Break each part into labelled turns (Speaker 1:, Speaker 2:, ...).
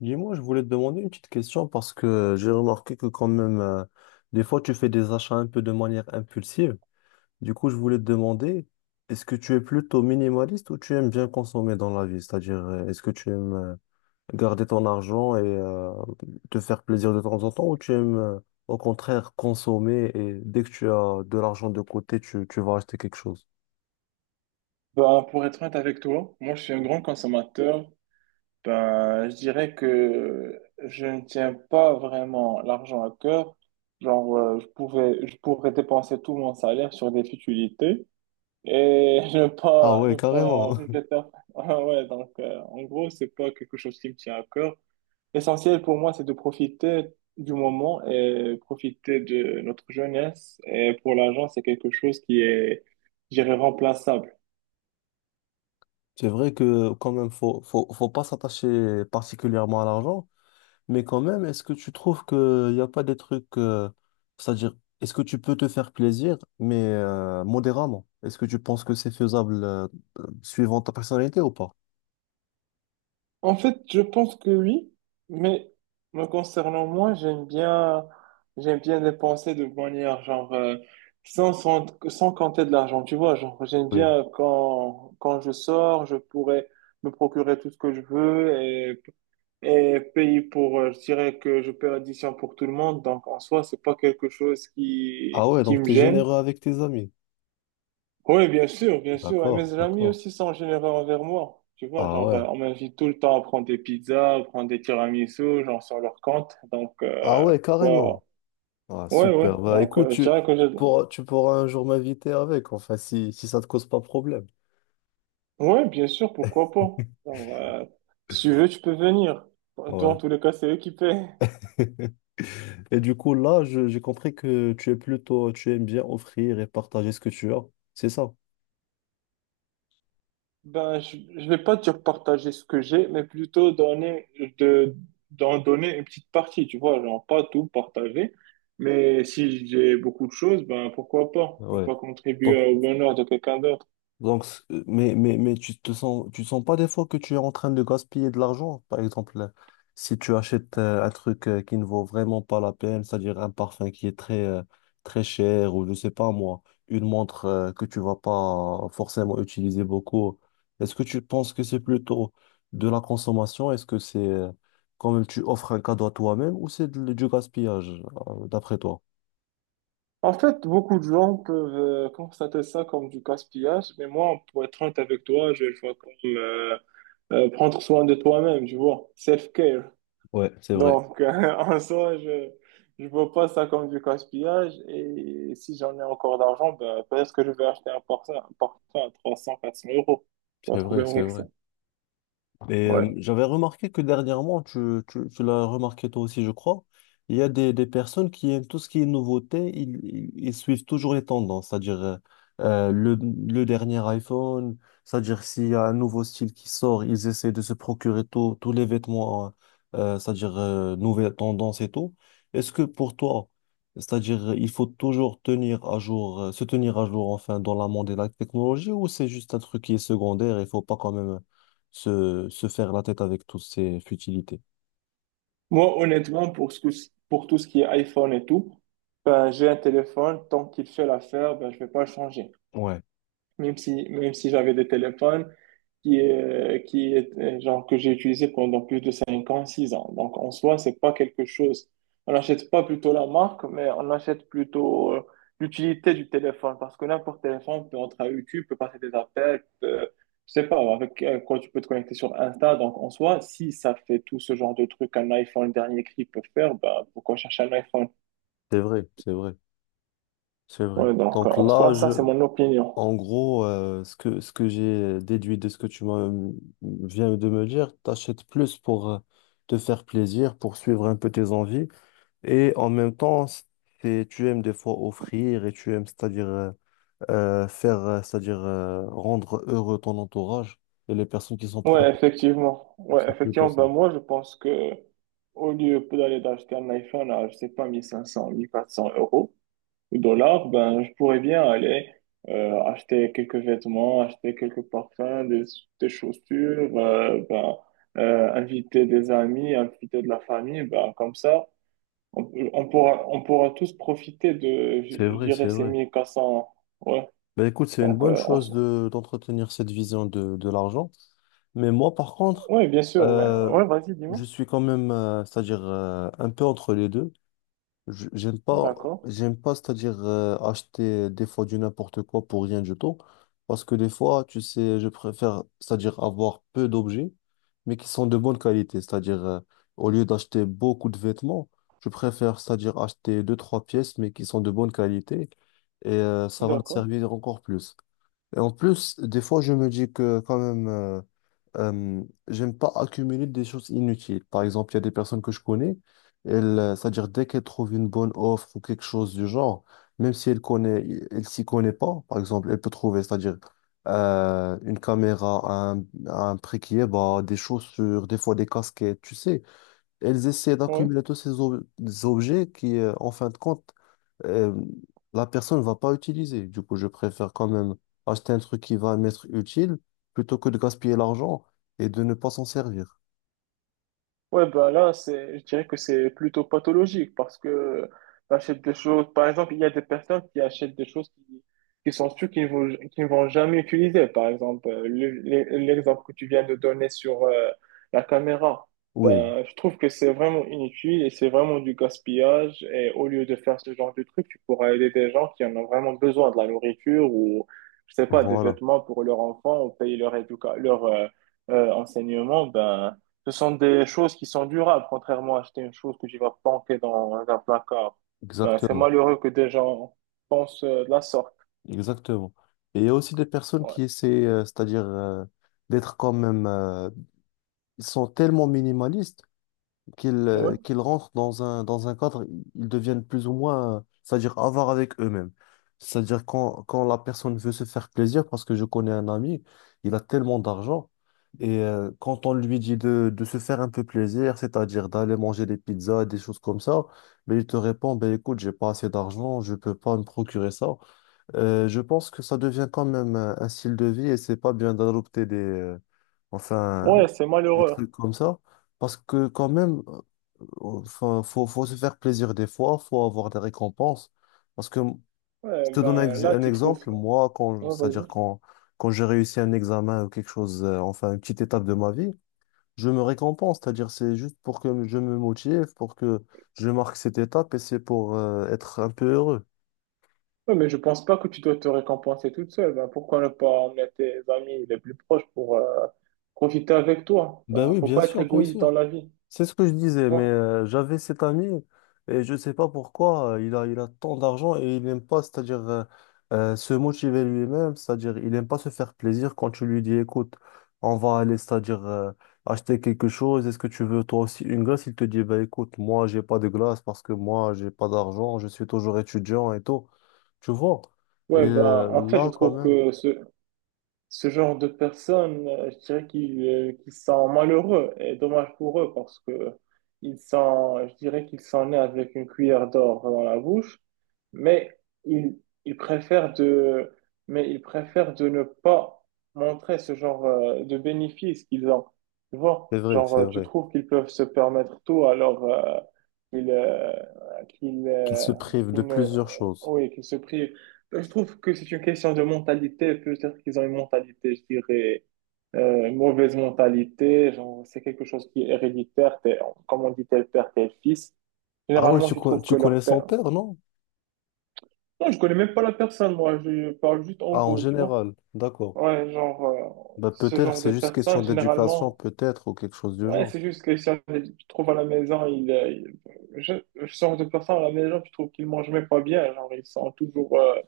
Speaker 1: Dis-moi, je voulais te demander une petite question parce que j'ai remarqué que quand même, des fois, tu fais des achats un peu de manière impulsive. Du coup, je voulais te demander, est-ce que tu es plutôt minimaliste ou tu aimes bien consommer dans la vie? C'est-à-dire, est-ce que tu aimes garder ton argent et te faire plaisir de temps en temps ou tu aimes au contraire consommer et dès que tu as de l'argent de côté, tu vas acheter quelque chose?
Speaker 2: Ben, pour être honnête avec toi, moi je suis un grand consommateur. Ben, je dirais que je ne tiens pas vraiment l'argent à cœur. Je je pourrais dépenser tout mon salaire sur des futilités et
Speaker 1: Ah ouais,
Speaker 2: ne pas
Speaker 1: carrément.
Speaker 2: regretter. Ah ouais, en gros, c'est pas quelque chose qui me tient à cœur. L'essentiel pour moi, c'est de profiter du moment et profiter de notre jeunesse. Et pour l'argent, c'est quelque chose qui est, je dirais, remplaçable.
Speaker 1: C'est vrai que quand même, faut pas s'attacher particulièrement à l'argent. Mais quand même, est-ce que tu trouves qu'il n'y a pas des trucs, c'est-à-dire, est-ce que tu peux te faire plaisir, mais modérément? Est-ce que tu penses que c'est faisable suivant ta personnalité ou pas?
Speaker 2: En fait, je pense que oui, mais me concernant moi, j'aime bien dépenser de manière sans compter de l'argent, tu vois, genre j'aime
Speaker 1: Oui.
Speaker 2: bien quand je sors, je pourrais me procurer tout ce que je veux et payer je dirais que je paie l'addition pour tout le monde, donc en soi, c'est pas quelque chose
Speaker 1: Ah
Speaker 2: qui
Speaker 1: ouais, donc
Speaker 2: me
Speaker 1: t'es
Speaker 2: gêne.
Speaker 1: généreux avec tes amis.
Speaker 2: Oui, bien sûr, bien sûr. Et
Speaker 1: D'accord,
Speaker 2: mes amis
Speaker 1: d'accord.
Speaker 2: aussi sont généreux envers moi. Tu vois,
Speaker 1: Ah ouais.
Speaker 2: on m'invite tout le temps à prendre des pizzas, à prendre des tiramisu, genre, sur leur compte.
Speaker 1: Ah ouais, carrément.
Speaker 2: Pourquoi...
Speaker 1: Ah
Speaker 2: Ouais, ouais.
Speaker 1: super. Bah écoute,
Speaker 2: Je dirais que je...
Speaker 1: tu pourras un jour m'inviter avec, enfin, si ça te cause pas problème.
Speaker 2: Ouais, bien sûr, pourquoi pas. Genre, euh, si tu veux, tu peux venir. Dans
Speaker 1: Ouais.
Speaker 2: tous les cas, c'est eux qui paient.
Speaker 1: Et du coup, là, j'ai compris que tu es plutôt, tu aimes bien offrir et partager ce que tu as. C'est ça.
Speaker 2: Ben, je ne vais pas dire partager ce que j'ai, mais plutôt de, d'en donner une petite partie, tu vois, genre pas tout partager, mais si j'ai beaucoup de choses, ben pourquoi pas, ne
Speaker 1: Ouais.
Speaker 2: pas contribuer
Speaker 1: Donc,
Speaker 2: au bonheur de quelqu'un d'autre.
Speaker 1: mais tu te sens, tu sens pas des fois que tu es en train de gaspiller de l'argent? Par exemple, si tu achètes un truc qui ne vaut vraiment pas la peine, c'est-à-dire un parfum qui est très, très cher, ou je sais pas moi, une montre que tu vas pas forcément utiliser beaucoup, est-ce que tu penses que c'est plutôt de la consommation? Est-ce que c'est quand même tu offres un cadeau à toi-même ou c'est du gaspillage, d'après toi?
Speaker 2: En fait, beaucoup de gens peuvent constater ça comme du gaspillage, mais moi, pour être honnête avec toi, je le vois comme prendre soin de toi-même, tu vois, self-care.
Speaker 1: Ouais, c'est vrai.
Speaker 2: Donc, en soi, je ne vois pas ça comme du gaspillage. Et si j'en ai encore d'argent, ben, peut-être que je vais acheter un parfum à trois cents quatre cents euros. Pas
Speaker 1: C'est
Speaker 2: de
Speaker 1: vrai,
Speaker 2: problème
Speaker 1: c'est
Speaker 2: avec ça.
Speaker 1: vrai. Et
Speaker 2: Ouais.
Speaker 1: j'avais remarqué que dernièrement, tu l'as remarqué toi aussi, je crois, il y a des personnes qui aiment tout ce qui est nouveauté, ils suivent toujours les tendances, c'est-à-dire le dernier iPhone, c'est-à-dire s'il y a un nouveau style qui sort, ils essaient de se procurer tous les vêtements, c'est-à-dire nouvelles tendances et tout. Est-ce que pour toi, c'est-à-dire il faut toujours tenir à jour, se tenir à jour enfin dans la monde de la technologie ou c'est juste un truc qui est secondaire, et il faut pas quand même se faire la tête avec toutes ces futilités.
Speaker 2: Moi, honnêtement, pour tout ce qui est iPhone et tout, ben, j'ai un téléphone. Tant qu'il fait l'affaire, ben, je vais pas le changer.
Speaker 1: Ouais,
Speaker 2: Même si j'avais des téléphones que j'ai utilisé pendant plus de 5 ans, 6 ans. Donc, en soi, c'est pas quelque chose. On n'achète pas plutôt la marque, mais on achète plutôt l'utilité du téléphone. Parce que n'importe quel téléphone peut entrer à YouTube, peut passer des appels, je sais pas, avec quoi tu peux te connecter sur Insta. Donc, en soi, si ça fait tout ce genre de trucs qu'un iPhone dernier cri peut faire, bah, pourquoi chercher un iPhone?
Speaker 1: c'est vrai, c'est vrai, c'est vrai. Donc
Speaker 2: En soi,
Speaker 1: là,
Speaker 2: ça, c'est mon opinion.
Speaker 1: en gros, ce que j'ai déduit de ce que tu m'as, viens de me dire, t'achètes plus pour te faire plaisir, pour suivre un peu tes envies, et en même temps, c'est, tu aimes des fois offrir et tu aimes, c'est-à-dire faire, c'est-à-dire rendre heureux ton entourage et les personnes qui sont proches.
Speaker 2: Ouais, effectivement.
Speaker 1: Donc,
Speaker 2: Ouais,
Speaker 1: c'est plutôt
Speaker 2: effectivement. Ben,
Speaker 1: ça.
Speaker 2: moi, je pense que au lieu d'acheter un iPhone à, je sais pas, mille cinq cents, mille quatre cents euros ou dollars, ben, je pourrais bien aller acheter quelques vêtements, acheter quelques parfums, des chaussures, ben, inviter des amis, inviter de la famille, ben, comme ça. On pourra tous profiter
Speaker 1: C'est
Speaker 2: je
Speaker 1: vrai, c'est
Speaker 2: dirais, ces
Speaker 1: vrai.
Speaker 2: 1400 Ouais,
Speaker 1: Ben écoute, c'est une bonne
Speaker 2: on
Speaker 1: chose de, d'entretenir cette vision de l'argent. Mais moi, par contre,
Speaker 2: bien sûr, mais
Speaker 1: euh,
Speaker 2: ouais, vas-y, dis-moi.
Speaker 1: je suis quand même, c'est-à-dire un peu entre les deux. J'aime
Speaker 2: D'accord,
Speaker 1: pas, c'est-à-dire acheter des fois du n'importe quoi pour rien du tout. Parce que des fois, tu sais, je préfère, c'est-à-dire avoir peu d'objets, mais qui sont de bonne qualité. C'est-à-dire, au lieu d'acheter beaucoup de vêtements, je préfère, c'est-à-dire acheter deux, trois pièces, mais qui sont de bonne qualité. Et ça va me
Speaker 2: d'accord.
Speaker 1: servir encore plus. Et en plus, des fois, je me dis que quand même, euh, j'aime pas accumuler des choses inutiles. Par exemple, il y a des personnes que je connais, elles, c'est-à-dire dès qu'elles trouvent une bonne offre ou quelque chose du genre, même si elle connaît, elle s'y connaît pas, par exemple, elle peut trouver, c'est-à-dire une caméra à un prix qui est bas, des chaussures, des fois des casquettes, tu sais elles essaient
Speaker 2: Ouais.
Speaker 1: d'accumuler tous ces objets qui, en fin de compte, euh, la personne ne va pas utiliser. Du coup, je préfère quand même acheter un truc qui va m'être utile plutôt que de gaspiller l'argent et de ne pas s'en servir.
Speaker 2: Ouais, bah là, je dirais que c'est plutôt pathologique parce que t'achètes des choses. Par exemple, il y a des personnes qui achètent des choses qui sont sûres qu'ils ne vont jamais utiliser. Par exemple, l'exemple que tu viens de donner sur la caméra.
Speaker 1: Oui,
Speaker 2: Ben, je trouve que c'est vraiment inutile et c'est vraiment du gaspillage. Et au lieu de faire ce genre de truc, tu pourras aider des gens qui en ont vraiment besoin, de la nourriture ou, je sais pas, des
Speaker 1: voilà,
Speaker 2: vêtements pour leurs enfants ou payer leur éducation, leur enseignement. Ben, ce sont des choses qui sont durables, contrairement à acheter une chose que tu vas planquer dans un placard. C'est
Speaker 1: exactement,
Speaker 2: malheureux que des gens pensent de la sorte.
Speaker 1: exactement. Et il y a aussi des personnes
Speaker 2: Ouais,
Speaker 1: qui essaient, c'est-à-dire d'être quand même, ils sont tellement minimalistes
Speaker 2: ouais,
Speaker 1: qu'ils rentrent dans dans un cadre, ils deviennent plus ou moins, c'est-à-dire avares avec eux-mêmes. C'est-à-dire quand la personne veut se faire plaisir, parce que je connais un ami, il a tellement d'argent, et quand on lui dit de se faire un peu plaisir, c'est-à-dire d'aller manger des pizzas, des choses comme ça, mais il te répond, ben écoute, j'ai pas assez d'argent, je peux pas me procurer ça. Je pense que ça devient quand même un style de vie et c'est pas bien d'adopter des... Enfin,
Speaker 2: ouais, c'est
Speaker 1: des
Speaker 2: malheureux.
Speaker 1: trucs comme ça. Parce que quand même, enfin, faut se faire plaisir des fois, faut avoir des récompenses. Parce que je
Speaker 2: Ouais,
Speaker 1: te donne un,
Speaker 2: ben là,
Speaker 1: un
Speaker 2: tu trouves.
Speaker 1: exemple, moi,
Speaker 2: Ouais, vas-y.
Speaker 1: quand j'ai réussi un examen ou quelque chose, enfin une petite étape de ma vie, je me récompense. C'est-à-dire c'est juste pour que je me motive, pour que je marque cette étape et c'est pour être un peu heureux.
Speaker 2: Ouais, mais je pense pas que tu dois te récompenser toute seule. Ben, pourquoi ne pas emmener tes amis les plus proches pour profiter avec toi?
Speaker 1: Ben
Speaker 2: Ben,
Speaker 1: oui,
Speaker 2: faut
Speaker 1: bien
Speaker 2: pas être
Speaker 1: sûr, bien
Speaker 2: égoïste dans
Speaker 1: sûr.
Speaker 2: la vie. Tu
Speaker 1: C'est ce que je disais, mais
Speaker 2: vois.
Speaker 1: j'avais cet ami et je ne sais pas pourquoi il a tant d'argent et il n'aime pas, c'est-à-dire se motiver lui-même, c'est-à-dire il n'aime pas se faire plaisir quand tu lui dis, écoute, on va aller, c'est-à-dire acheter quelque chose, est-ce que tu veux toi aussi une glace? Il te dit, bah écoute, moi j'ai pas de glace parce que moi j'ai pas d'argent, je suis toujours étudiant et tout, tu vois. Et
Speaker 2: Ouais, ben en fait, je
Speaker 1: là quand
Speaker 2: trouve
Speaker 1: même,
Speaker 2: que ce genre de personnes, je dirais qu'ils sont malheureux et dommage pour eux parce que ils sont, je dirais qu'ils sont nés avec une cuillère d'or dans la bouche, mais ils, ils préfèrent mais ils préfèrent de ne pas montrer ce genre de bénéfices qu'ils ont. Tu vois,
Speaker 1: c'est
Speaker 2: tu
Speaker 1: vrai
Speaker 2: trouves qu'ils peuvent se permettre tout alors qu'ils qu'ils
Speaker 1: qu'il se prive de
Speaker 2: qu'ils ne,
Speaker 1: plusieurs choses.
Speaker 2: oui, qu'ils se privent. Bah, je trouve que c'est une question de mentalité. Peut-être qu'ils ont une mentalité, je dirais, mauvaise mentalité. Genre, c'est quelque chose qui est héréditaire. Comme on dit, tel père, tel fils.
Speaker 1: Ah oui,
Speaker 2: Généralement, tu trouves
Speaker 1: tu
Speaker 2: que
Speaker 1: connais
Speaker 2: leur
Speaker 1: son
Speaker 2: père.
Speaker 1: père, non?
Speaker 2: Non, je connais même pas la personne, moi. Je parle juste en
Speaker 1: Ah, en
Speaker 2: gros, tu vois.
Speaker 1: général, d'accord.
Speaker 2: Ouais,
Speaker 1: Bah,
Speaker 2: ce
Speaker 1: peut-être
Speaker 2: genre de
Speaker 1: c'est juste question
Speaker 2: personne,
Speaker 1: d'éducation,
Speaker 2: généralement,
Speaker 1: peut-être, ou quelque chose du
Speaker 2: ouais,
Speaker 1: genre.
Speaker 2: c'est juste que si tu trouves à la maison, je- ce genre de personne à la maison, tu trouves qu'ils mangent même pas bien. Genre, ils sont toujours. Euh,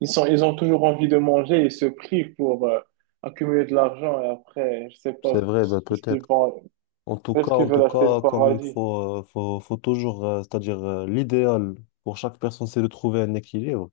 Speaker 2: Ils ont toujours envie de manger, ils se privent pour accumuler de l'argent et après, je sais
Speaker 1: C'est
Speaker 2: pas,
Speaker 1: vrai, bah,
Speaker 2: qu'est-ce qu'ils
Speaker 1: peut-être.
Speaker 2: vont, est-ce qu'ils
Speaker 1: En tout
Speaker 2: veulent acheter le
Speaker 1: cas, quand même,
Speaker 2: paradis?
Speaker 1: faut toujours, c'est-à-dire, l'idéal pour chaque personne, c'est de trouver un équilibre.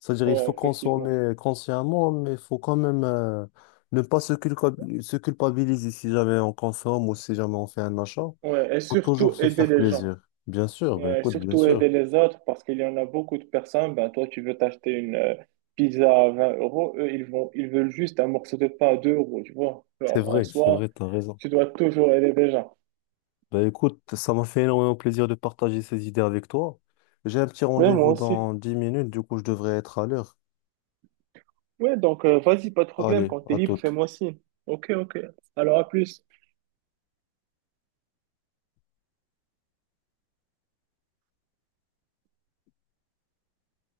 Speaker 1: C'est-à-dire, il
Speaker 2: Ouais,
Speaker 1: faut
Speaker 2: effectivement.
Speaker 1: consommer consciemment, mais il faut quand même, ne pas se se culpabiliser si jamais on consomme ou si jamais on fait un achat.
Speaker 2: Ouais, et
Speaker 1: Faut toujours
Speaker 2: surtout
Speaker 1: se
Speaker 2: aider
Speaker 1: faire
Speaker 2: les gens.
Speaker 1: plaisir. Bien sûr, bah,
Speaker 2: Ouais, et
Speaker 1: écoute, bien
Speaker 2: surtout
Speaker 1: sûr.
Speaker 2: aider les autres parce qu'il y en a beaucoup de personnes. Ben, toi, tu veux t'acheter une pizza à 20 euros, eux, ils veulent juste un morceau de pain à 2 euros, tu vois. Alors, en
Speaker 1: C'est
Speaker 2: soi,
Speaker 1: vrai, t'as raison.
Speaker 2: tu dois toujours aider les gens.
Speaker 1: Bah écoute, ça m'a fait énormément plaisir de partager ces idées avec toi. J'ai un petit
Speaker 2: Ouais, moi
Speaker 1: rendez-vous
Speaker 2: aussi.
Speaker 1: dans 10 minutes, du coup je devrais être à l'heure.
Speaker 2: Ouais, vas-y, pas de problème.
Speaker 1: Allez,
Speaker 2: Quand t'es
Speaker 1: à
Speaker 2: libre,
Speaker 1: toute.
Speaker 2: fais-moi signe. Ok, ok. Alors, à plus.